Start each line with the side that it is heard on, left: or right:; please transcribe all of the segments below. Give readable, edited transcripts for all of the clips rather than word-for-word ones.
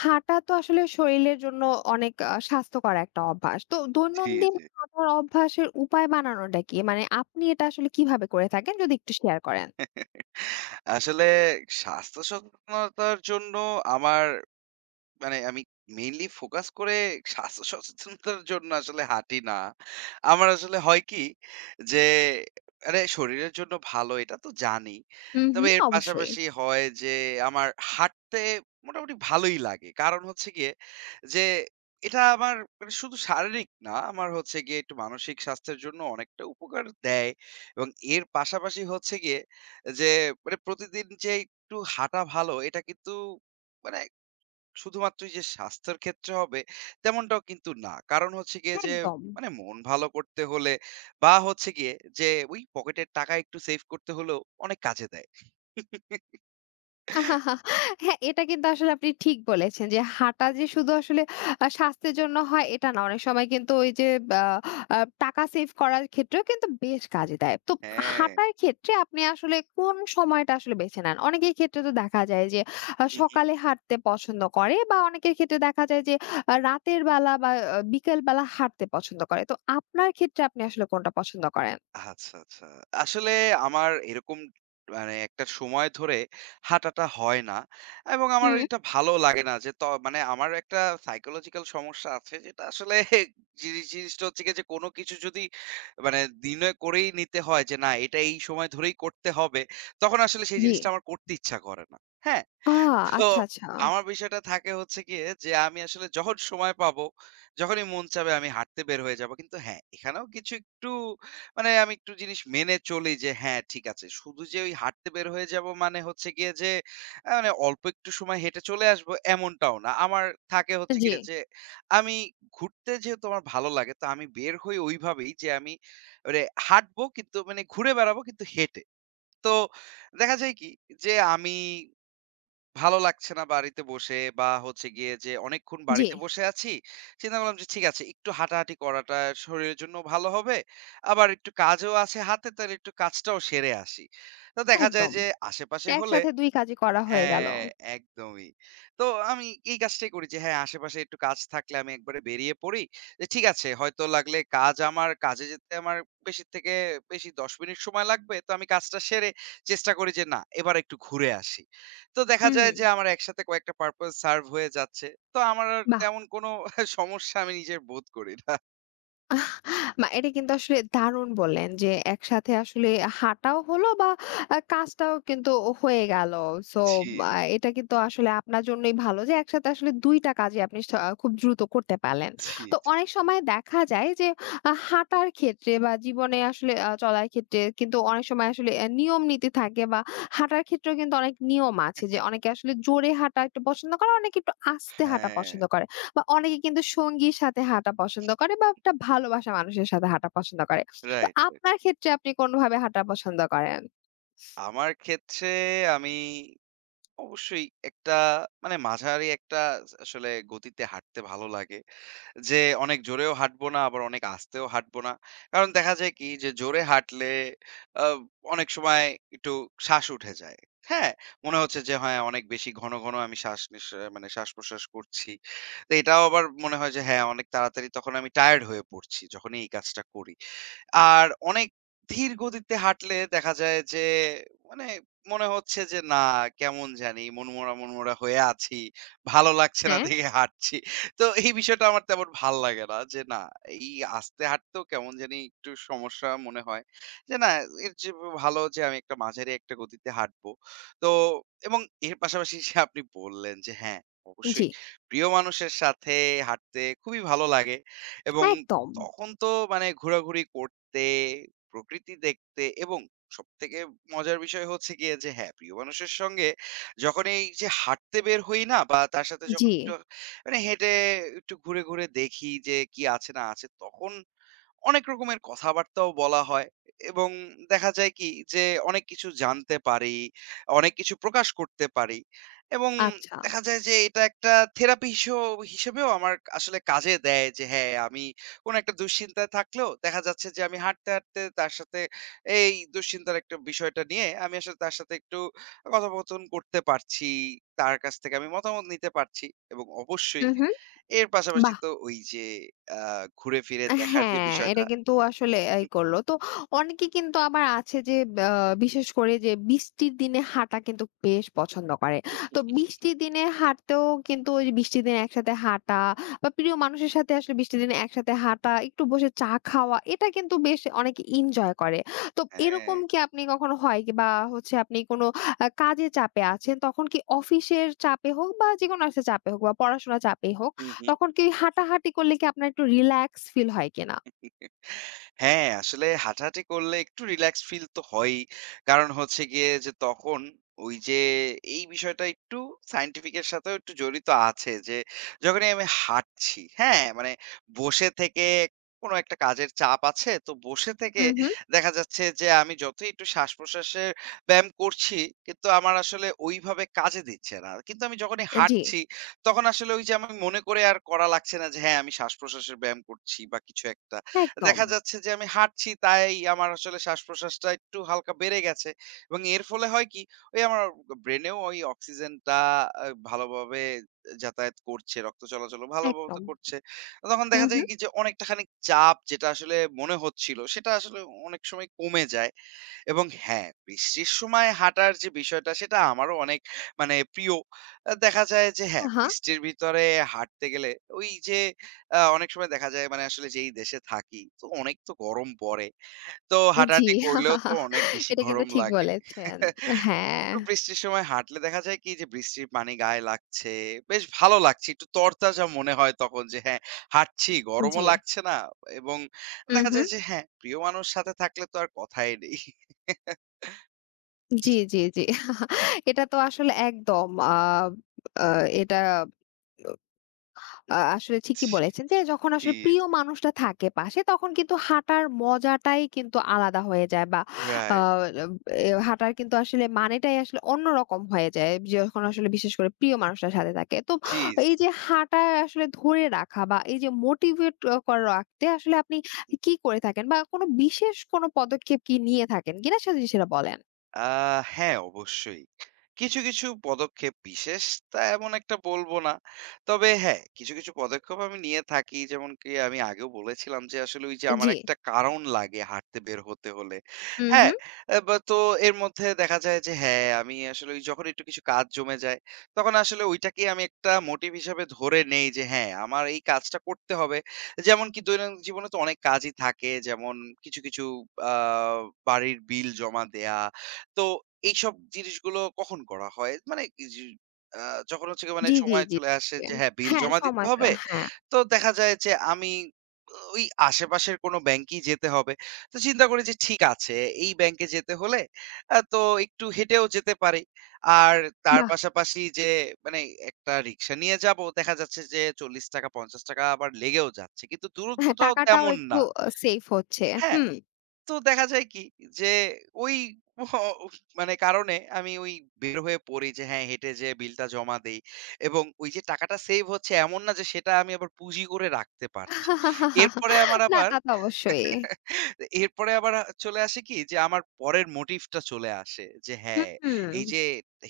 left: হাঁটা তো আসলে শরীরের জন্য অনেক স্বাস্থ্যকর একটা অভ্যাস। তো
right: জি,
left: দৈনন্দিন
right: জি।
left: হাঁটার অভ্যাসের উপায় বানানোটা কি? মানে আপনি এটা আসলে কিভাবে করে থাকেন যদি একটু শেয়ার করেন?
right: আসলে স্বাস্থ্য সচেতনতার জন্য আমার মানে আমি মেইনলি ফোকাস করে স্বাস্থ্য সচেতনতার জন্য আসলে হাঁটি না। আমার আসলে হয় কি যে আরে শরীরের জন্য ভালো এটা তো জানি।
left: হুম,
right: তবে
left: হুম।
right: এর
left: অবশ্যই।
right: পাশাপাশি হয় যে আমার হাঁটতে মোটামুটি ভালোই লাগে। কারণ হচ্ছে গিয়ে যে এটা আমার মানে শুধু শারীরিক না, আমার হচ্ছে গিয়ে একটু মানসিক স্বাস্থ্যের জন্য অনেকটা উপকার দেয় এবং এর পাশাপাশি হচ্ছে গিয়ে যে মানে প্রতিদিন যে একটু হাঁটা ভালো এটা কিন্তু মানে শুধুমাত্র এই যে স্বাস্থ্যের ক্ষেত্রে হবে তেমনটাও কিন্তু না। কারণ হচ্ছে গিয়ে যে
left: একদম।
right: মানে মন ভালো করতে হলে বা হচ্ছে গিয়ে যে ওই পকেটের টাকা একটু সেভ করতে হলেও অনেক কাজে দেয়।
left: হ্যাঁ, এটা কিন্তু আসলে আপনি ঠিক বলেছেন যে হাঁটা যে শুধু আসলে স্বাস্থ্যের জন্য হয় এটা না। অনেক সময় কিন্তু ওই যে আ আ টাকা সেভ করার ক্ষেত্রেও কিন্তু বেশ কাজে দেয়। তো
right: হ্যাঁ।
left: হাঁটার ক্ষেত্রে আপনি আসলে কোন সময়টা আসলে বেছে নেন? অনেকের ক্ষেত্রে তো দেখা যায় যে
right: হু, হু।
left: সকালে হাঁটতে পছন্দ করে বা অনেকের ক্ষেত্রে দেখা যায় যে রাতের বেলা বা বিকেল বেলা হাঁটতে পছন্দ করে। তো আপনার ক্ষেত্রে আপনি আসলে কোনটা পছন্দ করেন?
right: আচ্ছা, আচ্ছা। আসলে আমার এরকম মানে একটা সময় ধরে হাঁটাটা হয় না এবং আমার
left: হুম।
right: এটা ভালো লাগে না যে ত মানে আমার একটা সাইকোলজিক্যাল সমস্যা আছে যেটা আসলে জিনিসটা হচ্ছে গিয়ে যে কোনো কিছু যদি মানে নির্ণয় করেই নিতে হয় যে না এটা এই সময় ধরেই করতে হবে, তখন আসলে সেই
left: জি।
right: জিনিসটা আমার করতে ইচ্ছা করে না। হ্যাঁ?
left: আ
right: তো
left: আচ্ছা, আচ্ছা।
right: আমার বিষয়টা থাকে হচ্ছে গিয়ে যে আমি আসলে যখন সময় পাবো, যখনই মন চাবে আমি হাঁটতে বের হয়ে যাবো। কিন্তু হ্যাঁ, এখানেও কিছু একটু মানে আমি একটু জিনিস মেনে চলি যে হ্যাঁ, ঠিক আছে। শুধু যে ওই হাঁটতে বের হয়ে যাবো মানে হচ্ছে গিয়ে যে মানে অল্প একটু সময় হেঁটে চলে আসবো এমনটাও না। আমার থাকে হচ্ছে
left: জি,
right: গিয়ে যে আমি ঘুরতে যেহেতু আমার ভালো লাগে তো আমি বের হই ওইভাবেই যে আমি মানে হাঁটবো কিন্তু মানে ঘুরে বেড়াবো কিন্তু হেঁটে। তো দেখা যায় কি যে আমি ভালো লাগছে না বাড়িতে বসে বা হচ্ছে গিয়ে যে অনেকক্ষণ
left: জি।
right: বাড়িতে বসে আছি। চিন্তা করলাম যে ঠিক আছে একটু হাঁটাহাঁটি করাটা শরীরের জন্য ভালো হবে। আবার একটু কাজও আছে হাতে তাহলে একটু কাজটাও সেরে আসি। তো দেখা যায়
left: একদম।
right: যে আশেপাশে হলে
left: একসাথে ২ কাজই করা হয়ে গেল।
right: হ্যাঁ, একদমই। তো আমি এই কাজটাই করি যে হ্যাঁ, আশেপাশে একটু কাজ থাকলে আমি একবারে বেরিয়ে পড়ি। যে ঠিক আছে হয়তো লাগলে কাজ আমার কাজে যেতে আমার বেশি থেকে বেশি ১০ মিনিট সময় লাগবে। তো আমি কাজটা সেরে চেষ্টা করি যে না এবার একটু ঘুরে আসি। তো দেখা
left: হুম।
right: যায় যে আমার একসাথে কয়েকটা পারপাস সার্ভ হয়ে যাচ্ছে। তো আমার আর
left: বাহ!
right: তেমন কোনো সমস্যা আমি নিজের বোধ করি না।
left: বা এটা কিন্তু আসলে দারুণ বললেন যে একসাথে আসলে হাঁটাও হলো বা কাজটাও কিন্তু হয়ে গেল। সো
right: জি, জি,
left: এটা কিন্তু আসলে আপনার জন্যই ভালো যে একসাথে আসলে ২ টা কাজই আপনি আহ, খুব দ্রুত করতে পারলেন।
right: জি,
left: তো
right: জি।
left: অনেক সময় দেখা যায় যে হাঁটার ক্ষেত্রে বা জীবনে আসলে চলার ক্ষেত্রে কিন্তু অনেক সময় আসলে নিয়ম নীতি থাকে বা হাঁটার ক্ষেত্রেও কিন্তু অনেক নিয়ম আছে যে অনেকে আসলে জোরে হাঁটা একটু পছন্দ করে, অনেকে একটু আস্তে হাঁটা
right: হ্যাঁ,
left: পছন্দ করে। বা অনেকে কিন্তু সঙ্গীর সাথে হাঁটা পছন্দ করে বা একটা ভালোবাসা মানুষের সাথে হাঁটা পছন্দ করে। তো
right: রাইট, রাইট।
left: আপনার ক্ষেত্রে আপনি কোনভাবে হাঁটা পছন্দ করেন?
right: আমার ক্ষেত্রে আমি অবশ্যই একটা মানে মাঝারি একটা আসলে গতিতে হাঁটতে ভালো লাগে। যে অনেক জোরেও হাঁটবো না, আবার অনেক আস্তেও হাঁটবো না। কারণ দেখা যায় কি যে জোরে হাঁটলে আ অনেক সময় একটু শ্বাস উঠে যায়। হ্যাঁ? মনে হচ্ছে যে হ্যাঁ, অনেক বেশি ঘন, ঘন আমি শ্বাস নিস মানে শ্বাস-প্রশ্বাস করছি। তো এটাও আবার মনে হয় যে হ্যাঁ, অনেক তাড়াতাড়ি তখন আমি টায়ার্ড হয়ে পড়ছি যখনই এই কাজটা করি। আর অনেক ধীর গতিতে হাঁটলে দেখা যায় যে মানে মনে হচ্ছে যে না কেমন জানি মনমরা, মনমরা হয়ে আছি। ভালো লাগছে না
left: হ্যাঁ।
right: দেখে হাঁটছি। তো এই বিষয়টা আমার তেমন ভাল লাগে না যে না এই আস্তে হাঁটতেও কেমন জানি একটু সমস্যা মনে হয়। যে না এর চেয়ে ভালো যে আমি একটা মাঝারি একটা গতিতে হাঁটবো। তো এবং এর পাশাপাশি যে আপনি বললেন যে হ্যাঁ,
left: জি।
right: অবশ্যই প্রিয় মানুষের সাথে হাঁটতে খুবই ভালো লাগে এবং
left: একদম।
right: তখন তো মানে ঘোরাঘুরি কর দেখতে, প্রকৃতি দেখতে এবং সবথেকে মজার বিষয় হচ্ছে গিয়ে যে হ্যাঁ, প্রিয় মানুষের সঙ্গে যখন এই যে হাঁটতে বের হই না বা তার সাথে
left: জি।
right: যখন একটু মানে হেঁটে একটু ঘুরে, ঘুরে দেখি যে কি আছে না আছে তখন অনেক রকমের কথাবার্তাও বলা হয় এবং দেখা যায় কি যে অনেক কিছু জানতে পারি, অনেক কিছু প্রকাশ করতে পারি এবং
left: আচ্ছা।
right: দেখা যায় যে এটা একটা থেরাপি হিসেবেও আমার আসলে কাজে দেয় যে হ্যাঁ, আমি কোনো একটা দুশ্চিন্তায় থাকলেও দেখা যাচ্ছে যে আমি হাঁটতে, হাঁটতে তার সাথে এই দুশ্চিন্তার একটা বিষয়টা নিয়ে আমি আসলে তার সাথে একটু কথোপকথন করতে পারছি। তার কাছ থেকে আমি মতামত নিতে পারছি এবং
left: হু,
right: অবশ্যই
left: হু।
right: এর পাশাপাশি
left: বাহ!
right: তো ওই যে আ ঘুরে ফিরে দেখার যে
left: হ্যাঁ, এটা
right: বিষয়টা
left: কিন্তু আসলে এই করল। তো অনেকে কিন্তু আবার আছে যে আ বিশেষ করে যে বৃষ্টির দিনে হাঁটা কিন্তু বেশ পছন্দ করে। তো বৃষ্টির দিনে হাঁটতেও কিন্তু ওই যে বৃষ্টির দিনে একসাথে হাঁটা বা প্রিয় মানুষের সাথে আসলে বৃষ্টির দিনে একসাথে হাঁটা, একটু বসে চা খাওয়া এটা কিন্তু বেশ অনেকে এনজয় করে। তো
right: হ্যাঁ।
left: এরকম কি আপনি কখনো হয় কি বা হচ্ছে আপনি কোনো কাজের চাপে আছেন তখন কি অফিসের চাপে হোক বা যেকোনো একটা চাপে হোক বা পড়াশোনার চাপেই হোক
right: হু, হু,
left: তখন কি হাঁটাহাঁটি করলে কি আপনার একটু রিল্যাক্স ফিল হয় কিনা?
right: হ্যাঁ, আসলে হাঁটাহাঁটি করলে একটু রিল্যাক্স ফিল তো হয়ই। কারণ হচ্ছে গিয়ে যে তখন ওই যে এই বিষয়টা একটু সায়েন্টিফিক এর সাথেও একটু জড়িত আছে যে যখনই আমি হাঁটছি, হ্যাঁ? মানে বসে থেকে কোনো একটা কাজের চাপ আছে। তো বসে থেকে
left: হুম।
right: দেখা যাচ্ছে যে আমি যতই একটু শ্বাস-প্রশ্বাসের ব্যায়াম করছি কিন্তু আমার আসলে ওইভাবে কাজে দিচ্ছে না। কিন্তু আমি যখনই
left: জি,
right: হাঁটছি তখন আসলে ওই যে আমি মনে করে আর করা লাগছে না যে হ্যাঁ, আমি শ্বাস-প্রশ্বাসের ব্যায়াম করছি বা কিছু একটা।
left: একদম,
right: দেখা যাচ্ছে যে আমি হাঁটছি তাই আমার আসলে শ্বাসপ্রশ্বাসটা একটু হালকা বেড়ে গেছে এবং এর ফলে হয় কি ওই আমার ব্রেনেও ওই অক্সিজেনটা আহ, ভালোভাবে যাতায়াত করছে রক্ত চলাচল ভালোভাবে
left: একদম।
right: করছে তখন
left: হুম,
right: দেখা যায়
left: হুম।
right: কি যে অনেকটা খানিক চাপ যেটা আসলে মনে হচ্ছিল সেটা আসলে অনেক সময় কমে যায় এবং হ্যাঁ, বৃষ্টির সময় হাঁটার যে বিষয়টা সেটা আমারও অনেক মানে প্রিয়। দেখা যায় যে হ্যাঁ,
left: আহা!
right: বৃষ্টির ভিতরে হাঁটতে গেলে ওই যে অনেক সময় দেখা যায় মানে আসলে যেই দেশে থাকি তো অনেক তো গরম পড়ে। তো
left: জি।
right: হাঁটাহাঁটি করলেও তো অনেক বেশি
left: এটা কিন্তু
right: গরম
left: ঠিক
right: লাগে।
left: বলেছেন। হ্যাঁ,
right: তো বৃষ্টির সময় হাঁটলে দেখা যায় কি যে বৃষ্টির পানি গায়ে লাগছে। বেশ ভালো লাগছে। একটু তরতাজা মনে হয় তখন যে হ্যাঁ, হাঁটছি গরমও
left: জি।
right: লাগছে না এবং
left: হুম,
right: দেখা
left: হুম।
right: যায় যে হ্যাঁ, প্রিয় মানুষ সাথে থাকলে তো আর কথাই নেই।
left: জি। এটা তো আসলে একদম আ আ এটা আসলে ঠিকই বলেছেন যে যখন
right: জি,
left: আসলে প্রিয়
right: জি।
left: মানুষটা থাকে পাশে তখন কিন্তু হাঁটার মজাটাই কিন্তু আলাদা হয়ে যায় বা আ
right: রাইট।
left: এ হাঁটার কিন্তু আসলে মানেটাই আসলে অন্যরকম হয়ে যায় যখন আসলে বিশেষ করে প্রিয় মানুষটার সাথে থাকে। তো
right: জি, জি।
left: এই যে হাঁটা আসলে ধরে রাখা বা এই যে মোটিভেট করে রাখতে আসলে আপনি কি করে থাকেন বা কোনো বিশেষ কোনো পদক্ষেপ কি নিয়ে থাকেন কিনা সে যদি সেটা বলেন?
right: আ হ্যাঁ, অবশ্যই। কিছু, কিছু পদক্ষেপ বিশেষ তা এমন একটা বলব না। তবে হ্যাঁ, কিছু, কিছু পদক্ষেপ আমি নিয়ে থাকি। যেমন কি আমি আগেও বলেছিলাম যে আসলে ওই যে আমার
left: জি।
right: একটা কারণ লাগে হাঁটতে বের হতে হলে।
left: হুম,
right: হ্যাঁ?
left: হুম।
right: বা তো এর মধ্যে দেখা যায় যে হ্যাঁ, আমি আসলে ওই যখন একটু কিছু কাজ জমে যায়, তখন আসলে ওইটাকেই আমি একটা মোটিভ হিসেবে ধরে নেই যে হ্যাঁ, আমার এই কাজটা করতে হবে। যেমন কি দৈনন্দিন জীবনে তো অনেক কাজই থাকে। যেমন কিছু, কিছু আ বাড়ির বিল জমা দেয়া তো এইসব জিনিসগুলো কখন করা হয়? মানে এই যে আ যখন হচ্ছে গিয়ে মানে
left: জি, জি,
right: সময়
left: জি।
right: চলে আসে
left: জি।
right: যে হ্যাঁ, বিল
left: হ্যাঁ,
right: জমা দিতে
left: সময়টা
right: হবে।
left: হ্যাঁ,
right: তো দেখা যায় যে আমি ওই আশেপাশের কোনো ব্যাংকেই যেতে হবে। তো চিন্তা করি যে ঠিক আছে এই ব্যাংকে যেতে হলে তো একটু হেঁটেও যেতে পারি। আর তার
left: বাহ!
right: পাশাপাশি যে মানে একটা রিক্সা নিয়ে যাবো। দেখা যাচ্ছে যে ৳৪০, ৳৫০ আবার লেগেও যাচ্ছে। কিন্তু
left: হ্যাঁ,
right: দূরত্বটাও
left: টাকাটাও
right: তেমন
left: একটু
right: না।
left: সেভ হচ্ছে।
right: হ্যাঁ?
left: হুম।
right: তো দেখা যায় কি যে ওই মানে কারণে আমি ওই বের হয়ে পড়ি যে হ্যাঁ হেঁটে যে বিলটা জমা দেই এবং ওই যে টাকাটা সেভ হচ্ছে এমন না যে সেটা আমি আবার পুঁজি করে রাখতে পারছি। এরপরে আমার
left: না
right: আবার
left: তা তো অবশ্যই।
right: এরপরে আবার চলে আসে কি যে আমার পরের মোটিভটা চলে আসে যে হ্যাঁ,
left: হুম।
right: এই যে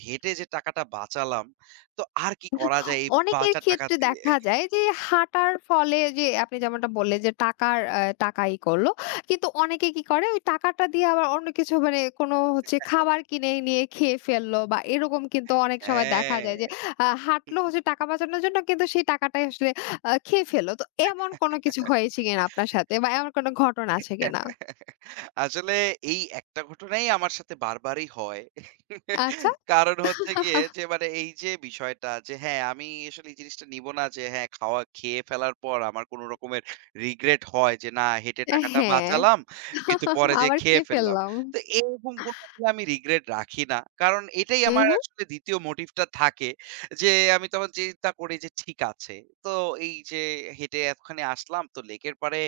right: হেঁটে যে টাকাটা বাঁচালাম তো আর কি করা যায় এই
left: অনেকের
right: বাঁচা টাকা
left: ক্ষেত্রে
right: দিয়ে?
left: দেখা যায় যে হাঁটার ফলে যে আপনি যেমনটা বললেন যে টাকার টাকা ই করল। কিন্তু অনেকে কি করে ওই টাকাটা দিয়ে আবার অন্য কিছু মানে কোনো হচ্ছে খাবার কিনে নিয়ে খেয়ে ফেললো বা এরকম কিন্তু অনেক সময় দেখা যায় যে
right: হ্যাঁ।
left: হাঁটলো হচ্ছে টাকা বাঁচানোর জন্য কিন্তু সেই টাকাটাই আসলে খেয়ে ফেলল। তো এমন কোনো কিছু হয়েছে কিনা আপনার সাথে বা এমন কোনো ঘটনা আছে কিনা?
right: আসলে এই একটা ঘটনাই আমার সাথে বারবারই হয়।
left: আচ্ছা।
right: কারণ হচ্ছে গিয়ে যে মানে এই যে বিষয়টা যে হ্যাঁ, আমি আসলে এই জিনিসটা নিব না যে হ্যাঁ, খাওয়া খেয়ে ফেলার পর আমার কোন রকমের রিগ্রেট হয় যে না হেঁটে টাকাটা
left: হ্যাঁ,
right: বাঁচালাম। কিন্তু পরে যেয়ে
left: আবার
right: খেয়ে
left: খেয়ে
right: ফেললাম।
left: ফেললাম।
right: তো এরকম কোন আসলে আমি রিগ্রেট রাখি না। কারণ এটাই আমার
left: উহু,
right: আসলে ২য় মোটিভটা থাকে যে আমি তখন চিন্তা করি যে ঠিক আছে। তো এই যে হেঁটে এতখানি আসলাম তো লেকের পাড়ে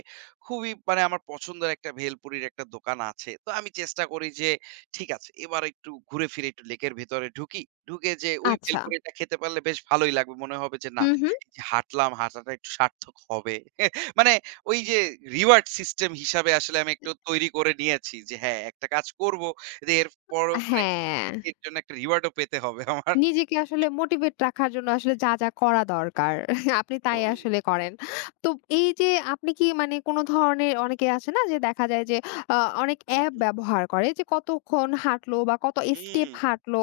right: খুবই মানে আমার পছন্দের একটা ভেলপুরির একটা দোকান আছে। তো আমি চেষ্টা করি যে ঠিক আছে এবার একটু ঘুরে ফিরে একটু লেকের ভেতরে ঢুকি। ঢুকে যে ওই
left: আচ্ছা।
right: ভেলপুরিটা খেতে পারলে বেশ ভালোই লাগবে। মনে হবে যে না
left: হু।
right: এই যে হাঁটলাম, হাঁটাটা একটু সার্থক হবে। মানে ওই যে রিওয়ার্ড সিস্টেম হিসাবে আসলে আমি একটু তৈরি করে নিয়েছি যে হ্যাঁ, একটা কাজ করব। যে এরপরও মানে
left: হ্যাঁ।
right: এর জন্য একটা রিওয়ার্ড ও পেতে হবে আমার।
left: নিজেকে আসলে মোটিভেট রাখার জন্য আসলে যা, যা করা দরকার আপনি তাই
right: একদমই।
left: আসলে করেন। তো এই যে আপনি কি মানে কোন ধরনের অনেকে আছে না যে দেখা যায় যে আ অনেক
right: হু,
left: অ্যাপ
right: হু।
left: ব্যবহার করে যে কতক্ষণ হাঁটলো বা কত
right: হুম।
left: স্টেপ হাঁটলো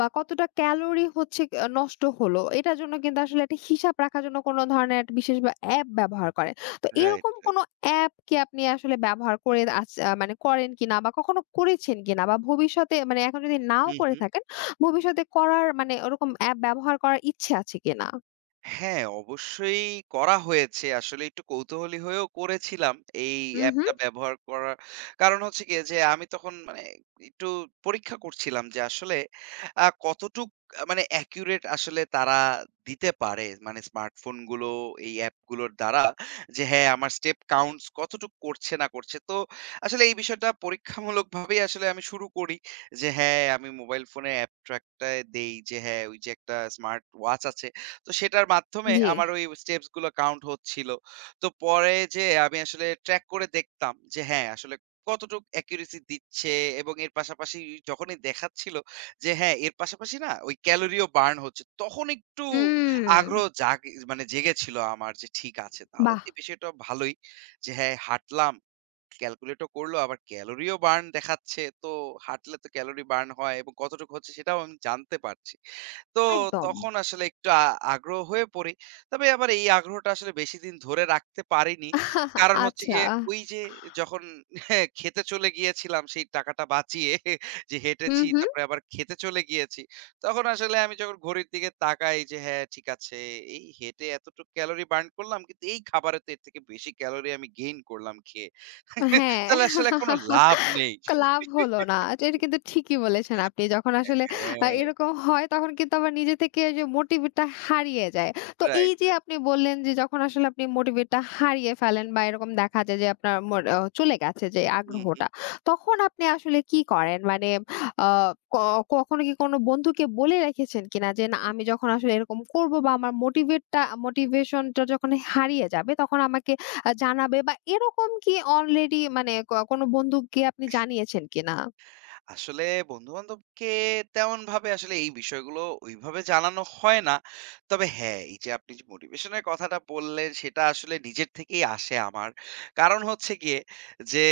left: বা কতটা ক্যালোরি হচ্ছে নষ্ট হলো। এটার জন্য কিন্তু আসলে একটা হিসাব রাখার জন্য কোন ধরনের একটা বিশেষ বা অ্যাপ ব্যবহার করে। তো
right: রাইট,
left: এরকম কোন
right: রাইট।
left: অ্যাপ কি আপনি আসলে ব্যবহার করে আছ আ মানে করেন কিনা বা কখনো করেছেন কিনা বা ভবিষ্যতে মানে এখন যদি নাও
right: হু,
left: করে
right: হু।
left: থাকেন ভবিষ্যতে করার মানে ওরকম অ্যাপ ব্যবহার করার ইচ্ছে আছে কিনা?
right: হ্যাঁ, অবশ্যই করা হয়েছে। আসলে একটু কৌতূহলী হয়েও করেছিলাম এই
left: হুম।
right: অ্যাপটা ব্যবহার করার। কারণ হচ্ছে গিয়ে যে আমি তখন মানে একটু পরীক্ষা করছিলাম যে আসলে কতটুক মানে accurate আসলে তারা দিতে পারে। মানে স্মার্টফোনগুলো এই অ্যাপগুলোর দ্বারা যে হ্যাঁ, আমার স্টেপ কাউন্টস কতটুক করছে না করছে। তো আসলে এই বিষয়টা পরীক্ষামূলকভাবেই আসলে আমি শুরু করি যে হ্যাঁ, আমি মোবাইল ফোনে অ্যাপ ট্র্যাকটায় দেই যে হ্যাঁ, ওই যে একটা স্মার্ট ওয়াচ আছে তো সেটার মাধ্যমে
left: জি।
right: আমার ওই স্টেপস গুলো কাউন্ট হচ্ছিল। তো পরে যেয়ে আমি আসলে ট্র্যাক করে দেখতাম যে হ্যাঁ, আসলে কতটুক অ্যাকুরেসি দিচ্ছে এবং এর পাশাপাশি যখনই দেখাচ্ছিল যে হ্যাঁ, এর পাশাপাশি না ওই ক্যালোরিও বার্ন হচ্ছে। তখন একটু
left: হুম।
right: আগ্রহ জাগে মানে জেগেছিল আমার যে ঠিক আছে। তাহলে
left: বাহ!
right: তো এই বিষয়টা ভালোই যে হ্যাঁ, হাঁটলাম। ক্যালকুলেটও করলো, আবার ক্যালোরিও বার্ন দেখাচ্ছে। তো হাঁটলে তো ক্যালোরি বার্ন হয় এবং কতটুকু হচ্ছে সেটাও আমি জানতে পারছি। তো
left: একদম।
right: তখন আসলে একটু আগ্রহ হয়ে পড়ি। তবে আবার এই আগ্রহটা আসলে বেশিদিন ধরে রাখতে পারিনি। কারণ হচ্ছে
left: আচ্ছা।
right: গিয়ে ওই যে যখন খেতে চলে গিয়েছিলাম সেই টাকাটা বাঁচিয়ে যে
left: হুম,
right: হেঁটেছি,
left: হুম।
right: তারপরে আবার খেতে চলে গিয়েছি। তখন আসলে আমি যখন ঘড়ির দিকে তাকাই যে হ্যাঁ, ঠিক আছে এই হেঁটে এতটুকু ক্যালোরি বার্ন করলাম। কিন্তু এই খাবারে তো এর থেকে বেশি ক্যালোরি আমি গেইন করলাম খেয়ে।
left: হ্যাঁ,
right: তাহলে আসলে কোনো লাভ নেই।
left: লাভ হলো না। আচ্ছা, এটা কিন্তু ঠিকই বলেছেন আপনি। যখন আসলে
right: হ্যাঁ,
left: এরকম হয় তখন কিন্তু আবার নিজে থেকে ওই যে মোটিভেট টা হারিয়ে যায়। তো এই
right: রাইট,
left: যে
right: রাইট।
left: আপনি বললেন যে যখন আসলে আপনি মোটিভেট টা হারিয়ে ফেলেন বা এরকম দেখা যায় যে আপনার মোর অ চলে গেছে যে
right: হুম, হুম।
left: আগ্রহটা। তখন আপনি আসলে কি করেন? মানে আ ক কখনো কি কোনো বন্ধুকে বলে রেখেছেন কিনা যে না আমি যখন আসলে এরকম করব বা আমার মোটিভেট টা মোটিভেশন টা যখন হারিয়ে যাবে তখন আমাকে জানাবে বা এরকম কি অলরেডি মানে কোনো বন্ধুকে আপনি জানিয়েছেন কিনা?
right: আসলে বন্ধু-বান্ধবকে তেমনভাবে আসলে এই বিষয়গুলো ওইভাবে জানানো হয় না। তবে হ্যাঁ, এই যে আপনি যে মোটিভেশন এর কথাটা বললেন সেটা আসলে নিজের থেকেই আসে আমার। কারণ হচ্ছে গিয়ে যে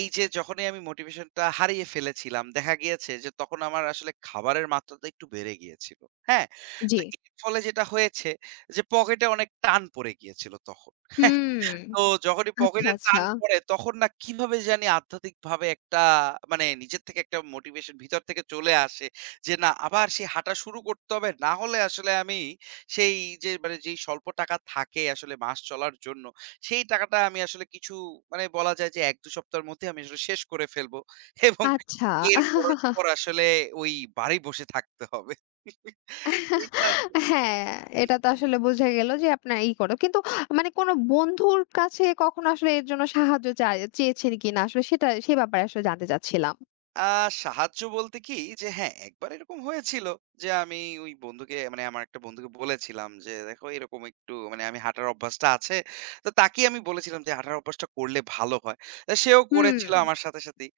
right: এই যে যখনই আমি মোটিভেশন টা হারিয়ে ফেলেছিলাম, দেখা গিয়েছে যে তখন আমার আসলে খাবারের মাত্রাটা একটু বেড়ে গিয়েছিল। হ্যাঁ?
left: জি।
right: তো এর ফলে যেটা হয়েছে যে পকেটে অনেক টান পড়ে গিয়েছিল তখন।
left: হুম।
right: তো যখনই
left: আচ্ছা,
right: পকেটে
left: আচ্ছা।
right: টান পড়ে তখন না কিভাবে জানি আধ্যাত্মিকভাবে একটা মানে নিজের থেকে একটা মোটিভেশন ভিতর থেকে চলে আসে। যে না আবার সেই হাঁটা শুরু করতে হবে। না হলে আসলে আমি সেই যে মানে যেই স্বল্প টাকা থাকে আসলে মাস চলার জন্য, সেই টাকাটা আমি আসলে কিছু মানে বলা যায় যে ১-২ সপ্তাহের মধ্যে আমি আসলে শেষ করে ফেলবো। এবং
left: আচ্ছা।
right: এর পরস্পর আসলে ওই বাড়ি বসে থাকতে হবে। এটা
left: হ্যাঁ, এটা তো আসলে বোঝা গেল যে আপনার ই করো। কিন্তু মানে কোনো বন্ধুর কাছে কখনো আসলে এর জন্য সাহায্য চেয়েছেন কিনা? আসলে সেটা সে ব্যাপারে আসলে জানতে চাচ্ছিলাম।
right: আ সাহায্য বলতে কি যে হ্যাঁ, একবার এরকম হয়েছিল যে আমি ওই বন্ধুকে মানে আমার একটা বন্ধুকে বলেছিলাম যে, "দেখো এরকম একটু মানে আমি হাঁটার অভ্যাসটা আছে।" তো তাকেই আমি বলেছিলাম যে, "হাঁটার অভ্যাসটা করলে ভালো হয়।" তো সেও
left: হুম।
right: করেছিল আমার সাথে, সাথেই।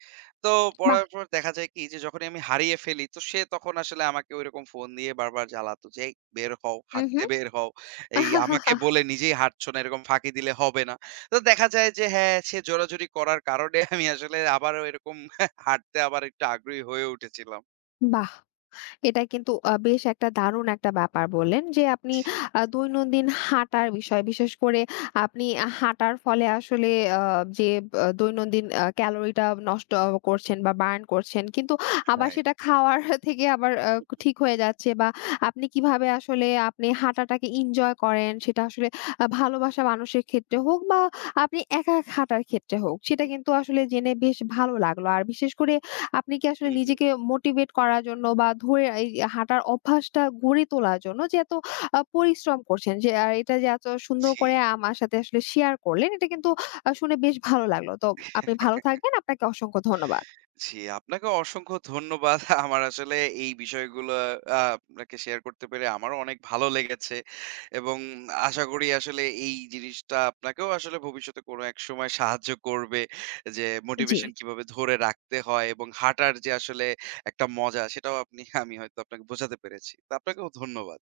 right: তো
left: বাহ!
right: পড়ার পর দেখা যায় কি যে যখনই আমি হারিয়ে ফেলি তো সে তখন আসলে আমাকে ঐরকম ফোন দিয়ে বারবার জ্বালাতো যে, "এই বের হও,
left: হু।
right: হাঁটতে বের হও। এই আমাকে বলে নিজেই হাঁটছো না, এরকম ফাঁকি দিলে হবে না।" তো দেখা যায় যে হ্যাঁ, সে জোরাজুরি করার কারণে আমি আসলে আবারও এরকম হাঁটতে আবার একটু আগ্রহী হয়ে উঠেছিলাম।
left: বাহ! এটা কিন্তু বেশ একটা দারুণ একটা ব্যাপার বললেন যে আপনি
right: জি,
left: দৈনন্দিন হাঁটার বিষয় বিশেষ করে আপনি হাঁটার ফলে আসলে আ যে আ দৈনন্দিন ক্যালোরিটা নষ্ট করছেন বা বার্ন করছেন কিন্তু আবার
right: রাইট।
left: সেটা খাওয়ার থেকে আবার ঠিক হয়ে যাচ্ছে বা আপনি কিভাবে আসলে আপনি হাঁটাটাকে এনজয় করেন সেটা আসলে ভালোবাসা মানুষের ক্ষেত্রে হোক বা আপনি একা হাঁটার ক্ষেত্রে হোক সেটা কিন্তু আসলে জেনে বেশ ভালো লাগলো। আর বিশেষ করে আপনি কি আসলে
right: হু, হু।
left: নিজেকে মোটিভেট করার জন্য বা ধরে এই হাঁটার অভ্যাসটা গড়ে তোলার জন্য যে এত পরিশ্রম করছেন যে আর এটা যে এত সুন্দর
right: জি,
left: করে
right: জি।
left: আমার সাথে আসলে শেয়ার করলেন এটা কিন্তু শুনে বেশ ভালো লাগলো। তো আপনি ভালো থাকবেন। আপনাকে অসংখ্য ধন্যবাদ।
right: জি, আপনাকে অসংখ্য ধন্যবাদ। আমার আসলে এই বিষয়গুলো আপনাকে শেয়ার করতে পেরে আমারও অনেক ভালো লেগেছে। এবং আশা করি আসলে এই জিনিসটা আপনাকেও আসলে ভবিষ্যতে কোনো এক সময় সাহায্য করবে। যে
left: জি।
right: মোটিভেশন কিভাবে ধরে রাখতে হয় এবং হাঁটার যে আসলে একটা মজা সেটাও আপনি আমি হয়তো আপনাকে বোঝাতে পেরেছি। তো আপনাকেও ধন্যবাদ।